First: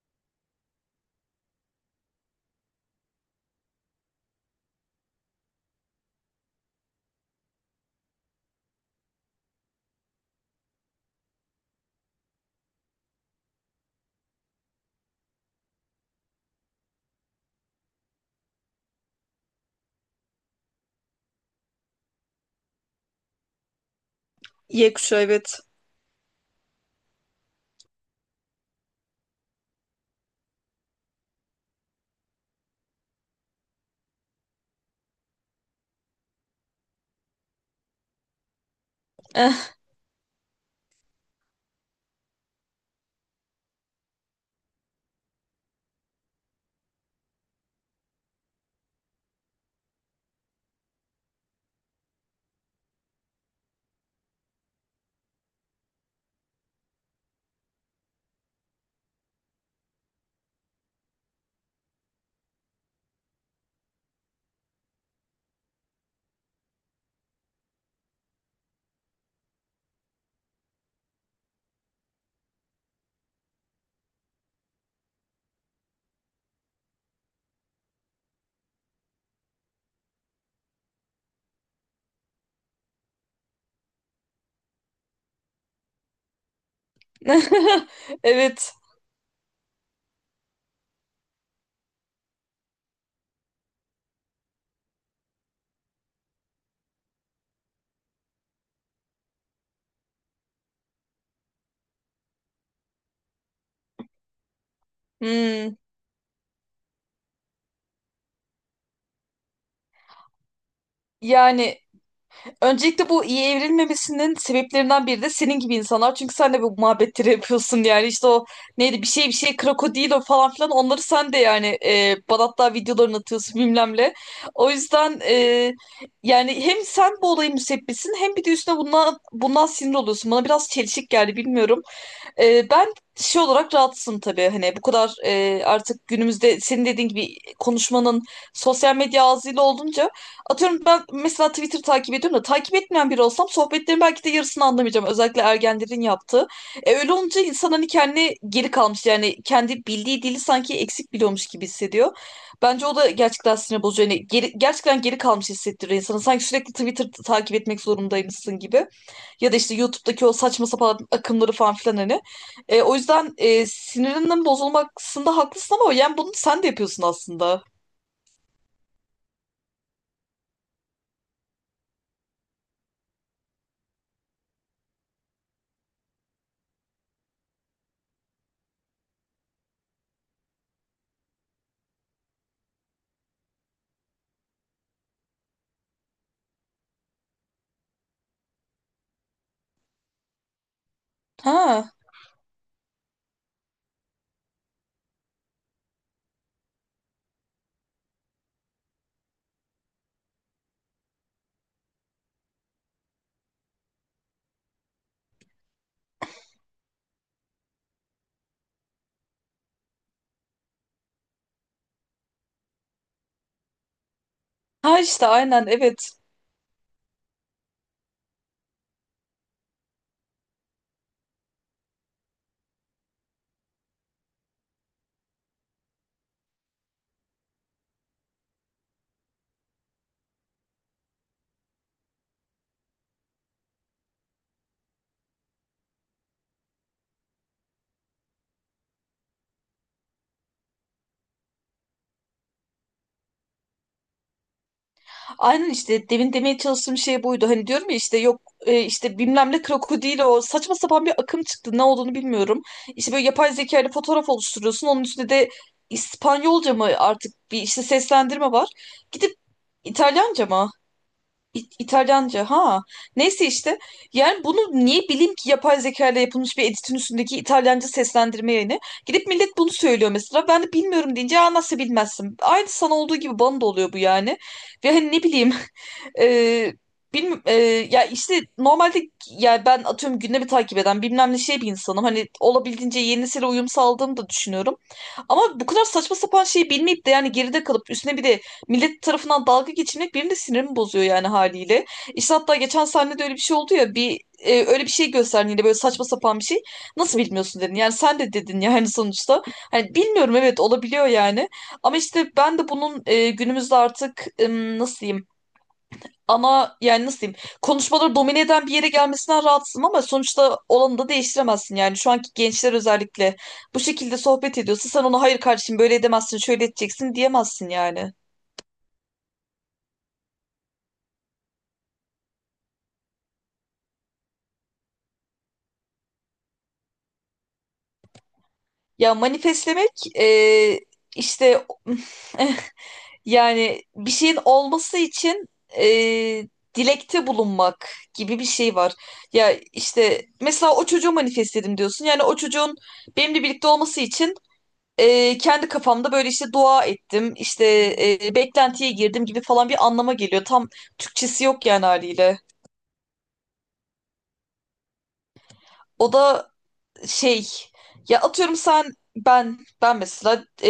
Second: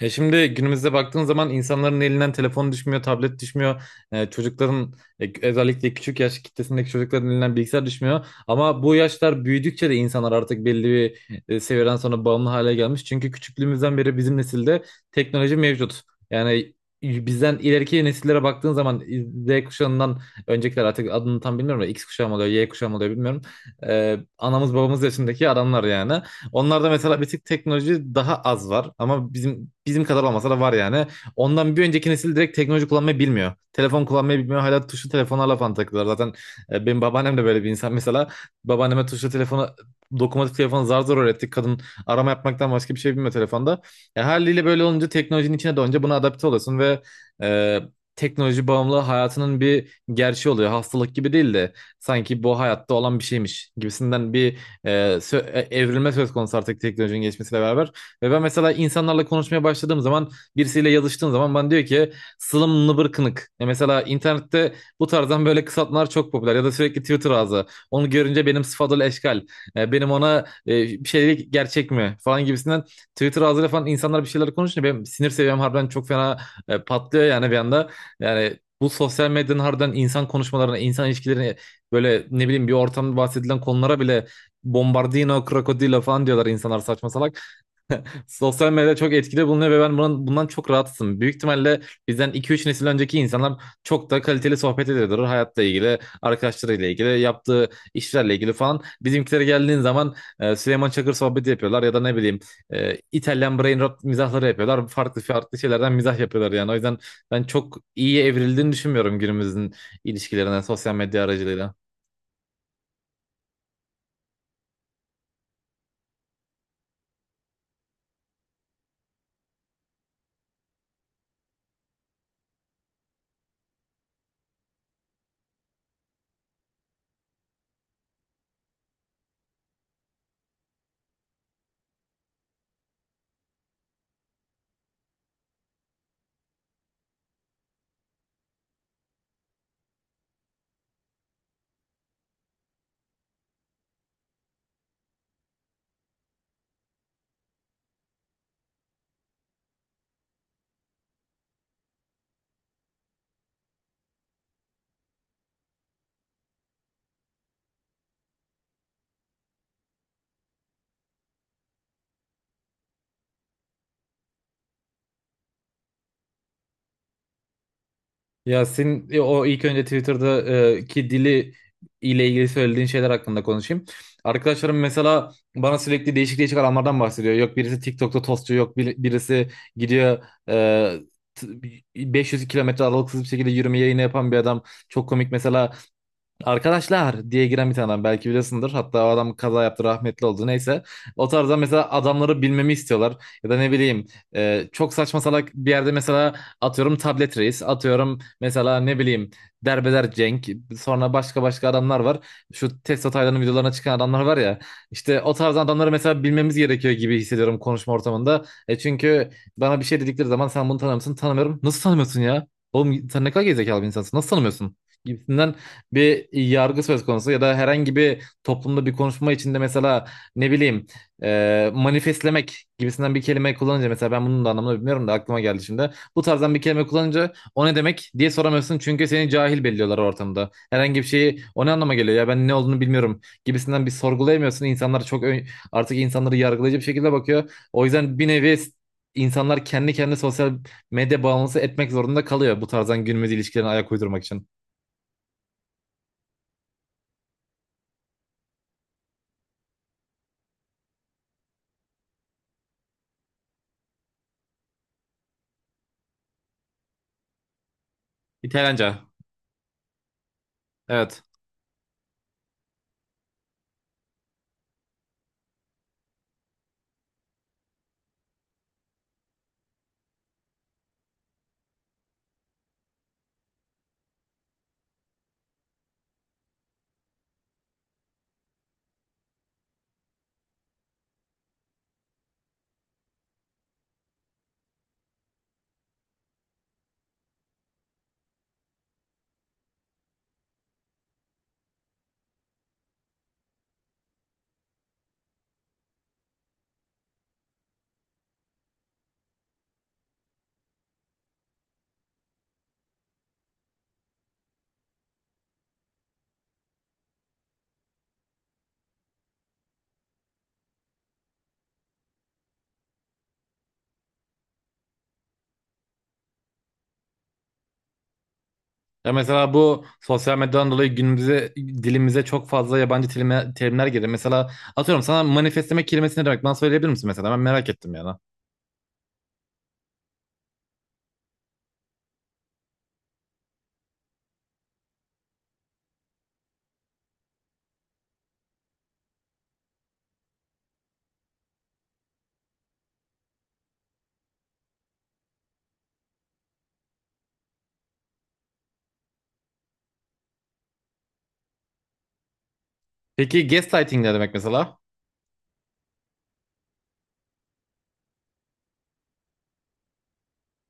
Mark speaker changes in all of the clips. Speaker 1: Ya şimdi günümüzde baktığın zaman insanların elinden telefon düşmüyor, tablet düşmüyor. Çocukların özellikle küçük yaş kitlesindeki çocukların elinden bilgisayar düşmüyor. Ama bu yaşlar büyüdükçe de insanlar artık belli bir seviyeden sonra bağımlı hale gelmiş. Çünkü küçüklüğümüzden beri bizim nesilde teknoloji mevcut. Yani bizden ileriki nesillere baktığın zaman Z kuşağından öncekiler artık adını tam bilmiyorum da X kuşağı mı oluyor, Y kuşağı mı oluyor bilmiyorum. Anamız
Speaker 2: Y
Speaker 1: babamız
Speaker 2: kuşağı,
Speaker 1: yaşındaki
Speaker 2: evet.
Speaker 1: adamlar yani. Onlarda mesela bir tık teknoloji daha az var ama bizim kadar olmasa da var yani. Ondan bir önceki nesil direkt teknoloji kullanmayı bilmiyor. Telefon kullanmayı bilmiyor. Hala tuşlu telefonlarla falan takılıyorlar. Zaten benim babaannem de böyle bir insan mesela. Babaanneme tuşlu telefonu dokunmatik telefonu zar zor öğrettik. Kadın arama yapmaktan başka bir şey bilmiyor telefonda. Haliyle böyle olunca teknolojinin içine doğunca buna adapte oluyorsun ve e, teknoloji bağımlılığı hayatının bir gerçeği oluyor. Hastalık gibi değil de sanki bu hayatta olan bir şeymiş gibisinden bir e, evrilme söz konusu artık teknolojinin geçmesiyle beraber. Ve ben mesela insanlarla konuşmaya başladığım zaman birisiyle yazıştığım zaman bana diyor ki slım nıbır kınık. E mesela internette bu tarzdan böyle kısaltmalar çok popüler ya da sürekli Twitter ağzı. Onu görünce benim sıfadıl eşkal. Benim ona bir şey gerçek mi falan gibisinden Twitter ağzıyla falan insanlar bir şeyler konuşunca benim sinir seviyem harbiden çok fena patlıyor yani bir anda. Yani bu sosyal medyanın harbiden insan konuşmalarına, insan ilişkilerine böyle ne bileyim bir ortamda bahsedilen konulara bile Bombardino, Krokodilo falan diyorlar insanlar saçma salak. Sosyal
Speaker 2: Evet.
Speaker 1: medyada çok etkili bulunuyor ve ben bunun, bundan çok rahatsızım. Büyük ihtimalle bizden 2-3 nesil önceki insanlar çok da kaliteli sohbet ediyordur. Hayatla ilgili, arkadaşlarıyla ilgili, yaptığı işlerle ilgili falan. Bizimkilere geldiğin zaman Süleyman Çakır sohbeti yapıyorlar ya da ne bileyim İtalyan brain rot mizahları yapıyorlar. Farklı farklı
Speaker 2: Hmm.
Speaker 1: şeylerden mizah yapıyorlar yani. O yüzden ben çok iyi evrildiğini düşünmüyorum günümüzün ilişkilerine sosyal medya aracılığıyla.
Speaker 2: Yani Öncelikle bu iyi evrilmemesinin sebeplerinden biri de senin gibi insanlar. Çünkü sen de bu muhabbetleri yapıyorsun, yani işte o neydi, bir şey krokodilo falan filan, onları sen de, bana hatta videolarını atıyorsun bilmem ne. O yüzden, yani hem sen bu olayın müsebbisin, hem bir de üstüne bundan sinir oluyorsun. Bana biraz çelişik geldi, bilmiyorum. Ben şey olarak rahatsızım tabii, hani bu kadar, artık günümüzde senin dediğin gibi konuşmanın sosyal medya ağzıyla olunca, atıyorum ben mesela Twitter takip ediyorum da, takip etmeyen biri olsam sohbetlerin belki de yarısını anlamayacağım, özellikle ergenlerin yaptığı. Öyle olunca insan hani kendi geri kalmış, yani kendi bildiği dili sanki eksik biliyormuş gibi hissediyor. Bence o da gerçekten sinir bozucu. Yani gerçekten geri kalmış hissettiriyor insanı. Sanki sürekli Twitter takip etmek zorundaymışsın gibi. Ya da işte YouTube'daki o saçma sapan akımları falan filan, hani. O yüzden, sinirinin bozulmasında haklısın, ama yani bunu sen de yapıyorsun aslında.
Speaker 1: Yasin o ilk önce Twitter'da ki dili ile ilgili söylediğin şeyler hakkında konuşayım. Arkadaşlarım mesela bana sürekli değişik değişik alanlardan bahsediyor. Yok birisi TikTok'ta tostçu, yok birisi gidiyor e, t- 500 kilometre aralıksız bir şekilde yürüme yayını yapan bir adam. Çok komik mesela arkadaşlar diye giren bir tane adam belki biliyorsundur. Hatta o adam kaza yaptı rahmetli oldu neyse. O tarzda mesela
Speaker 2: Ha.
Speaker 1: adamları bilmemi istiyorlar. Ya da ne bileyim çok saçma salak bir yerde mesela atıyorum tablet reis. Atıyorum mesela ne bileyim derbeder Cenk. Sonra başka başka adamlar var. Şu Testo Taylan'ın videolarına çıkan adamlar var ya. İşte o tarz adamları mesela bilmemiz gerekiyor gibi hissediyorum konuşma ortamında. E çünkü bana bir şey dedikleri zaman sen bunu tanımıyorsun tanımıyorum. Nasıl tanımıyorsun ya? Oğlum sen ne kadar gerizekalı bir insansın. Nasıl tanımıyorsun
Speaker 2: Ha işte,
Speaker 1: gibisinden
Speaker 2: aynen, evet.
Speaker 1: bir yargı söz konusu ya da herhangi bir toplumda bir konuşma içinde mesela ne bileyim manifestlemek gibisinden bir kelime kullanınca mesela ben bunun da anlamını bilmiyorum da aklıma geldi şimdi. Bu tarzdan bir kelime kullanınca o ne demek diye soramıyorsun çünkü seni cahil belliyorlar ortamda. Herhangi bir şeyi o ne anlama geliyor ya ben ne olduğunu bilmiyorum gibisinden bir sorgulayamıyorsun. İnsanlar çok artık insanları yargılayıcı bir şekilde bakıyor. O yüzden bir nevi insanlar kendi kendine sosyal medya bağımlısı etmek zorunda kalıyor bu tarzdan günümüz ilişkilerine ayak uydurmak için.
Speaker 2: Aynen, işte demin demeye çalıştığım şey buydu. Hani diyorum ya, işte yok, işte bilmem ne krokodil, o saçma sapan bir akım çıktı. Ne olduğunu bilmiyorum. İşte böyle yapay zeka ile fotoğraf oluşturuyorsun. Onun üstüne de İspanyolca mı artık, bir işte seslendirme var.
Speaker 1: İtalyanca.
Speaker 2: Gidip İtalyanca mı?
Speaker 1: Evet.
Speaker 2: İtalyanca ha. Neyse işte. Yani bunu niye bileyim ki, yapay zeka ile yapılmış bir editin üstündeki İtalyanca seslendirme yayını. Gidip millet bunu söylüyor mesela. Ben de bilmiyorum deyince, "Aa, nasıl bilmezsin." Aynı sana olduğu gibi bana da oluyor bu yani. Ve hani, ne bileyim. E, bilmi- e, Ya işte normalde, ya ben atıyorum gündemi takip eden, bilmem ne şey, bir insanım. Hani olabildiğince yenisiyle uyum sağladığımı da düşünüyorum. Ama bu kadar saçma sapan şeyi bilmeyip de, yani geride kalıp üstüne bir de millet tarafından dalga geçilmek benim de sinirimi bozuyor yani, haliyle. İşte hatta geçen sahnede öyle bir şey oldu ya, öyle bir şey gösterdin, yine böyle saçma sapan bir şey. Nasıl bilmiyorsun dedin. Yani sen de dedin yani, sonuçta. Hani bilmiyorum, evet, olabiliyor yani. Ama işte ben de bunun, günümüzde artık, nasıl diyeyim, yani nasıl diyeyim, konuşmaları domine eden bir yere gelmesinden rahatsızım, ama sonuçta olanı da değiştiremezsin yani. Şu anki gençler özellikle bu şekilde sohbet ediyorsa, sen ona "hayır kardeşim, böyle edemezsin, şöyle edeceksin" diyemezsin yani.
Speaker 1: Ya mesela bu sosyal medyadan dolayı günümüze dilimize çok fazla yabancı terimler girdi. Mesela atıyorum sana manifestlemek kelimesi ne demek? Bana söyleyebilir misin mesela? Ben merak ettim yani.
Speaker 2: Ya manifestlemek, e, işte, yani bir şeyin olması için, e, dilekte bulunmak gibi bir şey var. Ya işte mesela, "o çocuğu manifestledim" diyorsun. Yani o çocuğun benimle birlikte olması için, kendi kafamda böyle işte dua ettim, işte, beklentiye girdim gibi falan bir anlama geliyor. Tam Türkçesi yok yani, haliyle.
Speaker 1: Peki gaslighting ne demek mesela?
Speaker 2: O da şey, ya atıyorum sen, ben mesela,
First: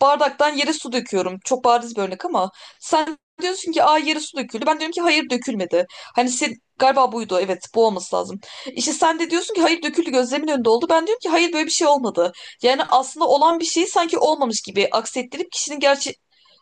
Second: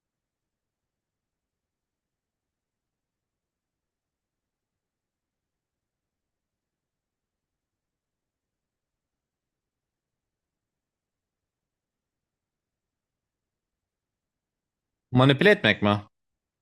Speaker 2: bardaktan yere su döküyorum. Çok bariz bir örnek ama, sen diyorsun ki "aa, yere su döküldü." Ben diyorum ki "hayır, dökülmedi." Hani sen, galiba buydu, evet, bu olması lazım. İşte sen de diyorsun ki "hayır, döküldü, gözlemin önünde oldu." Ben diyorum ki "hayır, böyle bir şey olmadı." Yani aslında olan bir şeyi sanki olmamış gibi
Speaker 1: Manipüle
Speaker 2: aksettirip kişinin
Speaker 1: etmek mi?
Speaker 2: gerçek—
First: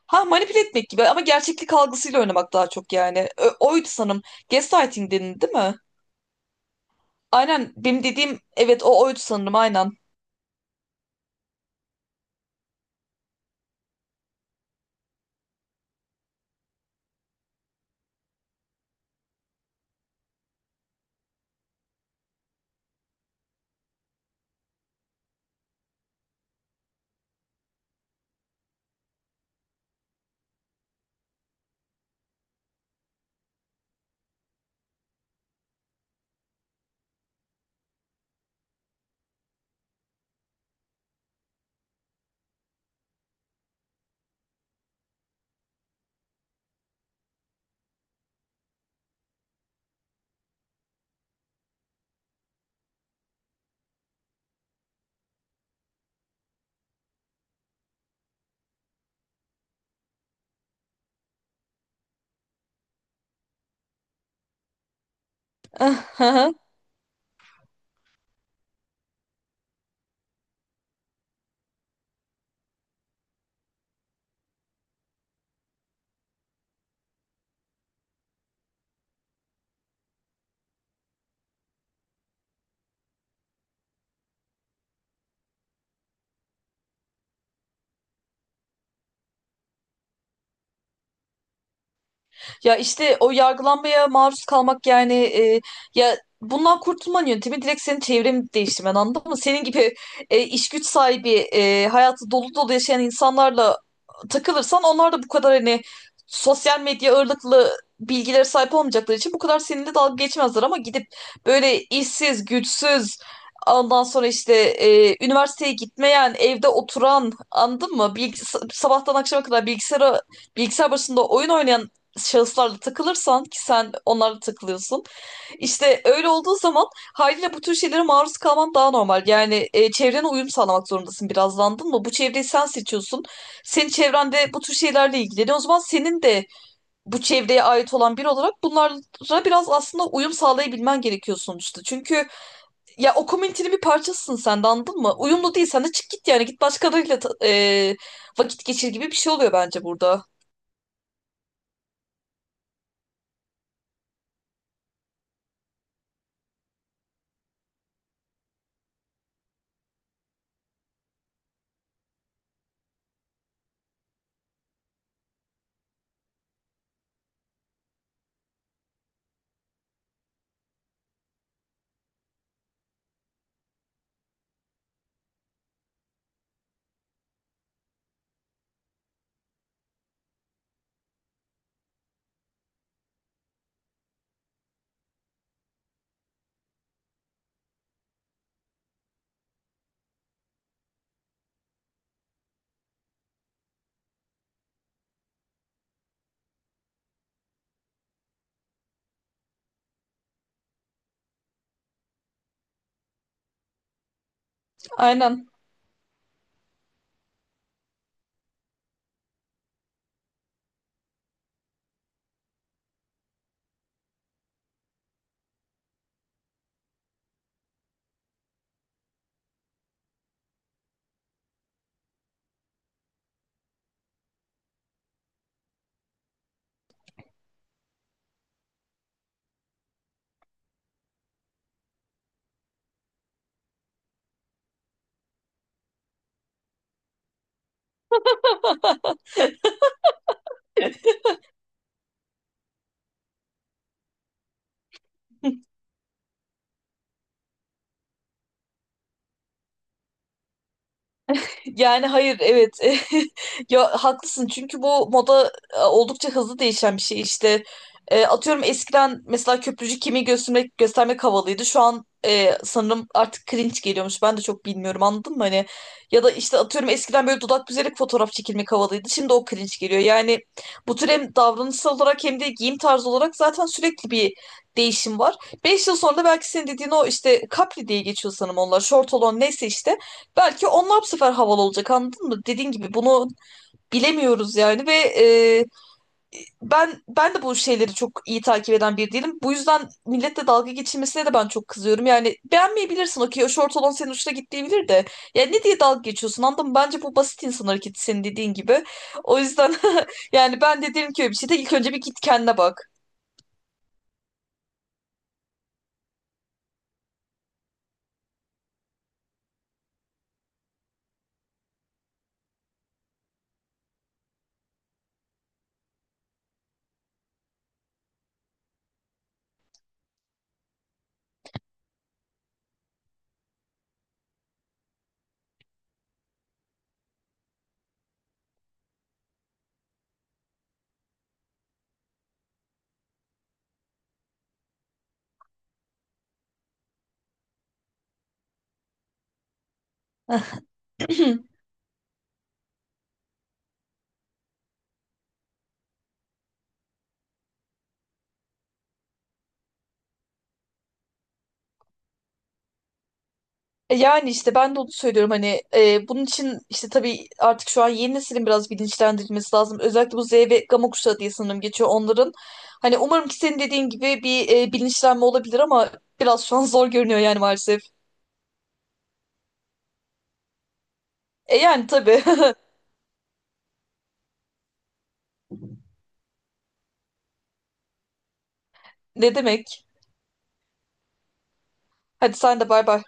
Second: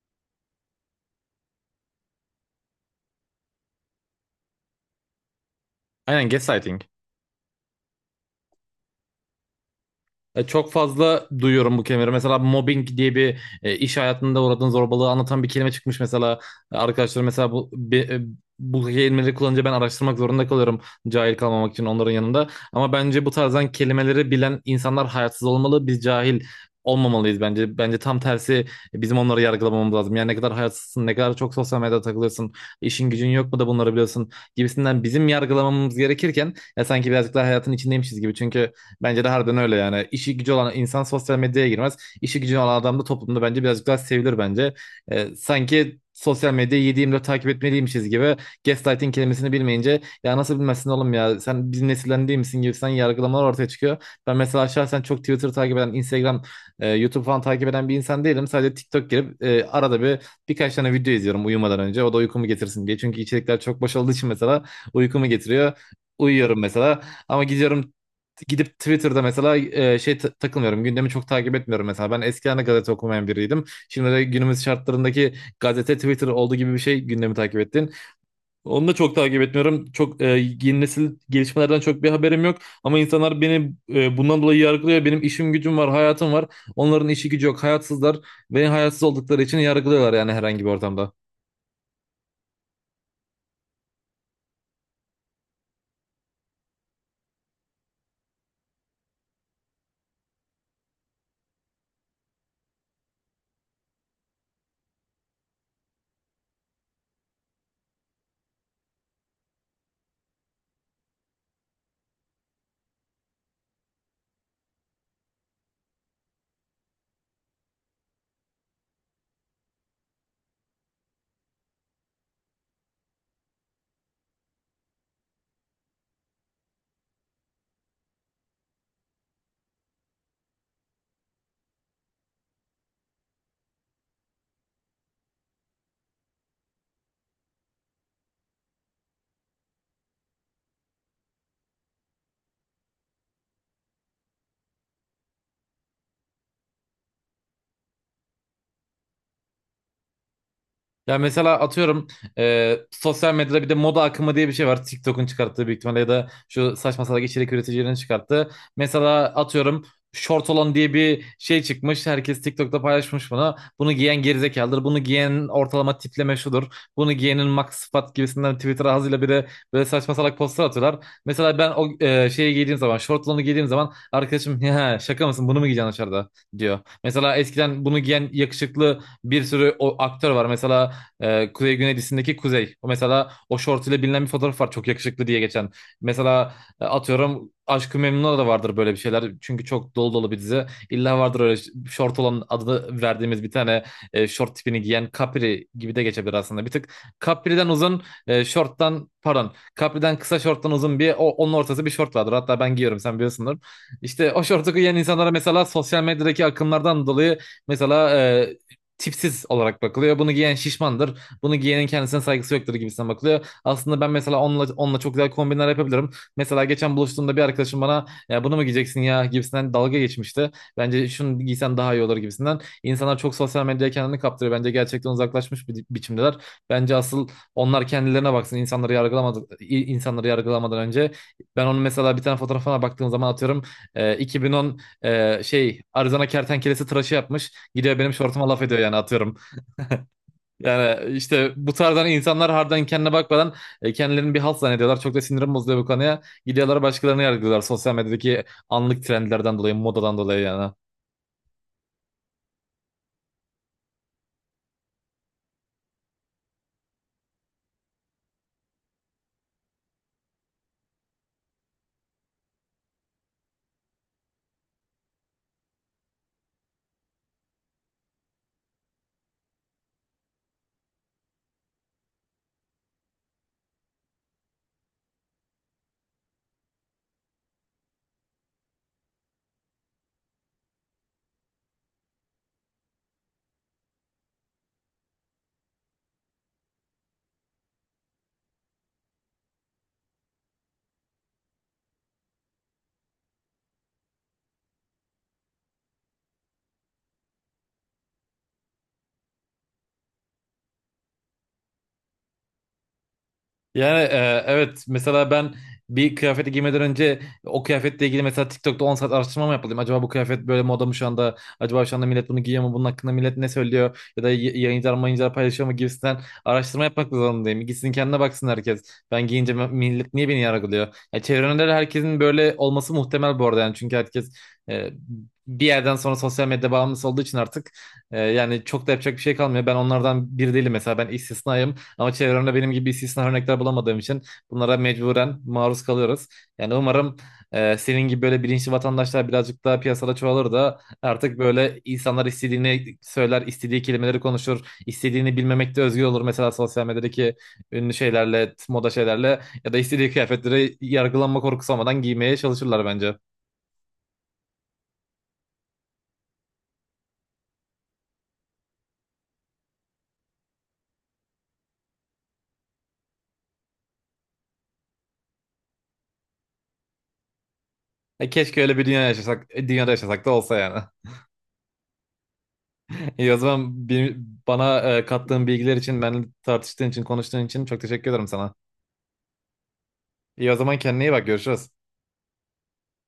Speaker 2: Ha, manipüle etmek gibi ama gerçeklik algısıyla oynamak daha çok yani. Oydu sanırım. Gaslighting denildi değil mi?
Speaker 1: Aynen gaslighting.
Speaker 2: Aynen, benim dediğim evet, o oydu sanırım, aynen.
Speaker 1: Çok fazla duyuyorum bu kelimeleri. Mesela mobbing diye bir iş hayatında uğradığın zorbalığı anlatan bir kelime çıkmış mesela. Arkadaşlar mesela bu kelimeleri kullanınca ben araştırmak zorunda kalıyorum cahil kalmamak için onların yanında. Ama bence bu tarzdan kelimeleri bilen insanlar hayatsız olmalı. Biz cahil olmamalıyız bence. Bence tam tersi bizim onları yargılamamız lazım. Yani ne kadar hayatsızsın, ne kadar çok sosyal medyada takılıyorsun, işin gücün yok mu da bunları biliyorsun gibisinden bizim yargılamamız gerekirken ya sanki birazcık daha hayatın içindeymişiz gibi. Çünkü bence de harbiden öyle yani. İşi gücü olan insan sosyal medyaya girmez. İşi gücü olan adam da toplumda bence birazcık daha sevilir bence. Sanki sosyal medyayı 7/24 takip etmeliymişiz gibi gaslighting kelimesini bilmeyince ya nasıl bilmezsin oğlum ya sen bizim nesilden değil misin gibi sen yargılamalar ortaya çıkıyor. Ben mesela şahsen çok Twitter takip eden, Instagram, YouTube falan takip eden bir insan değilim. Sadece TikTok girip arada bir birkaç tane video izliyorum uyumadan önce. O da uykumu getirsin diye. Çünkü içerikler çok boş olduğu için mesela uykumu getiriyor.
Speaker 2: Aha.
Speaker 1: Uyuyorum mesela ama gidiyorum gidip Twitter'da mesela takılmıyorum. Gündemi çok takip etmiyorum mesela. Ben eskiden de gazete okumayan biriydim. Şimdi de günümüz şartlarındaki gazete Twitter olduğu gibi bir şey gündemi takip ettin. Onu da çok takip etmiyorum. Çok yeni nesil gelişmelerden çok bir haberim yok. Ama insanlar beni bundan dolayı yargılıyor. Benim işim gücüm var, hayatım var. Onların işi gücü yok. Hayatsızlar. Beni hayatsız oldukları için yargılıyorlar yani herhangi bir ortamda.
Speaker 2: Ya işte o yargılanmaya maruz kalmak yani, ya bundan kurtulmanın yöntemi direkt senin çevreni değiştirmen, anladın mı? Senin gibi, iş güç sahibi, hayatı dolu dolu yaşayan insanlarla takılırsan, onlar da bu kadar hani sosyal medya ağırlıklı bilgilere sahip olmayacakları için bu kadar seninle dalga geçmezler. Ama gidip böyle işsiz, güçsüz, ondan sonra işte, üniversiteye gitmeyen, evde oturan, anladın mı, sabahtan akşama kadar bilgisayar başında oyun oynayan şahıslarla takılırsan, ki sen onlarla takılıyorsun. İşte öyle olduğu zaman haliyle bu tür şeylere maruz kalman daha normal. Yani, çevrene uyum sağlamak zorundasın biraz da, anladın mı? Bu çevreyi sen seçiyorsun. Senin çevrende bu tür şeylerle ilgileniyor. O zaman senin de bu çevreye ait olan biri olarak bunlara biraz aslında uyum sağlayabilmen gerekiyor sonuçta. Çünkü ya o komünitenin bir parçasısın sen de, anladın mı? Uyumlu değil sen de, çık git yani, git başkalarıyla vakit geçir gibi bir şey oluyor bence burada.
Speaker 1: Ya mesela atıyorum sosyal medyada bir de moda akımı diye bir şey var. TikTok'un çıkarttığı büyük ihtimalle ya da şu saçma salak içerik üreticilerinin çıkarttığı. Mesela atıyorum short olan diye bir şey çıkmış. Herkes TikTok'ta paylaşmış bunu. Bunu giyen gerizekalıdır. Bunu giyen ortalama tipleme şudur. Bunu giyenin max sıfat gibisinden Twitter ağzıyla bir de böyle saçma salak postlar atıyorlar. Mesela ben o şeyi giydiğim zaman, short olanı giydiğim zaman arkadaşım ya şaka mısın bunu mu giyeceksin dışarıda diyor. Mesela eskiden bunu giyen yakışıklı bir sürü o aktör var. Mesela Kuzey Güneylisindeki Kuzey. O mesela o short ile bilinen bir fotoğraf var çok yakışıklı diye geçen. Mesela atıyorum Aşk-ı Memnu'da da vardır böyle bir şeyler. Çünkü çok dolu dolu bir dizi. İlla vardır öyle şort olan adını verdiğimiz bir tane şort tipini giyen Capri gibi de geçebilir aslında. Bir tık Capri'den uzun e, şorttan pardon Capri'den kısa shorttan uzun bir o, onun ortası bir short vardır. Hatta ben giyiyorum sen biliyorsundur. İşte o şortu giyen insanlara
Speaker 2: Aynen.
Speaker 1: mesela sosyal medyadaki akımlardan dolayı mesela tipsiz olarak bakılıyor. Bunu giyen şişmandır. Bunu giyenin kendisine saygısı yoktur gibisinden bakılıyor. Aslında ben mesela onunla çok güzel kombinler yapabilirim. Mesela geçen buluştuğumda bir arkadaşım bana ya bunu mu giyeceksin ya gibisinden dalga geçmişti. Bence şunu giysen daha iyi olur gibisinden. İnsanlar çok sosyal medyaya kendini kaptırıyor. Bence gerçekten uzaklaşmış bir biçimdeler. Bence asıl onlar kendilerine baksın. İnsanları yargılamadan, insanları yargılamadan önce. Ben onun mesela bir tane fotoğrafına baktığım zaman atıyorum 2010 Arizona kertenkelesi tıraşı yapmış. Gidiyor benim şortuma laf ediyor yani atıyorum. Yani işte bu tarzdan insanlar harbiden kendine bakmadan kendilerini bir halt zannediyorlar. Çok da sinirim bozuluyor bu konuya. Gidiyorlar başkalarını yargılıyorlar sosyal medyadaki anlık trendlerden dolayı, modadan dolayı yani.
Speaker 2: Yani hayır, evet, ya haklısın, çünkü bu moda, oldukça hızlı değişen bir şey işte. Atıyorum eskiden mesela köprücük kemiği göstermek havalıydı, şu an, sanırım artık cringe geliyormuş, ben de çok bilmiyorum, anladın mı, hani. Ya da işte atıyorum eskiden böyle dudak büzerek fotoğraf çekilmek havalıydı, şimdi o cringe geliyor yani. Bu tür hem davranışsal olarak hem de giyim tarzı olarak zaten sürekli bir değişim var. 5 yıl sonra da belki senin dediğin, o işte capri diye geçiyor sanırım, onlar short olan, neyse işte. Belki onlar bu sefer havalı olacak, anladın mı? Dediğin gibi bunu bilemiyoruz yani. Ve, e, ben de bu şeyleri çok iyi takip eden biri değilim. Bu yüzden milletle dalga geçilmesine de ben çok kızıyorum. Yani beğenmeyebilirsin, okey, o şort olan senin hoşuna gitmeyebilir de. Yani ne diye dalga geçiyorsun, anladın mı? Bence bu basit insan hareketi, senin dediğin gibi. O yüzden yani ben de derim ki, öyle bir şeyde ilk önce bir git kendine bak.
Speaker 1: Yani evet mesela ben bir kıyafeti giymeden önce o kıyafetle ilgili mesela TikTok'ta 10 saat araştırma mı yapmalıyım? Acaba bu kıyafet böyle moda mı şu anda? Acaba şu anda millet bunu giyiyor mu? Bunun hakkında millet ne söylüyor? Ya da yayıncılar mayıncılar paylaşıyor mu gibisinden araştırma yapmak zorundayım. Gitsin kendine baksın herkes. Ben giyince millet niye beni yargılıyor? Ya çevremde de herkesin böyle olması muhtemel bu arada yani. Çünkü herkes e, bir yerden sonra sosyal medya bağımlısı olduğu için artık yani çok da yapacak bir şey kalmıyor. Ben onlardan biri değilim mesela ben istisnayım. Ama çevremde benim gibi istisna örnekler bulamadığım için bunlara mecburen maruz kalıyoruz. Yani umarım senin gibi böyle bilinçli vatandaşlar birazcık daha piyasada çoğalır da artık böyle insanlar istediğini söyler, istediği kelimeleri konuşur, istediğini bilmemekte özgür olur. Mesela sosyal medyadaki ünlü şeylerle, moda şeylerle ya da istediği kıyafetleri yargılanma korkusu olmadan giymeye çalışırlar bence.
Speaker 2: Yani işte ben de onu söylüyorum hani, bunun için işte tabii artık şu an yeni neslin biraz bilinçlendirilmesi lazım. Özellikle bu Z ve Gama kuşağı diye sanırım geçiyor onların. Hani umarım ki senin dediğin gibi bir, bilinçlenme olabilir, ama biraz şu an zor görünüyor yani, maalesef.
Speaker 1: Keşke öyle bir dünya yaşasak, dünyada yaşasak da olsa yani.
Speaker 2: E yani tabii.
Speaker 1: İyi o zaman bana kattığın bilgiler için, benimle tartıştığın için, konuştuğun için çok teşekkür ederim sana.
Speaker 2: Ne demek.
Speaker 1: İyi o zaman kendine iyi bak görüşürüz.
Speaker 2: Hadi sen de, bay bay.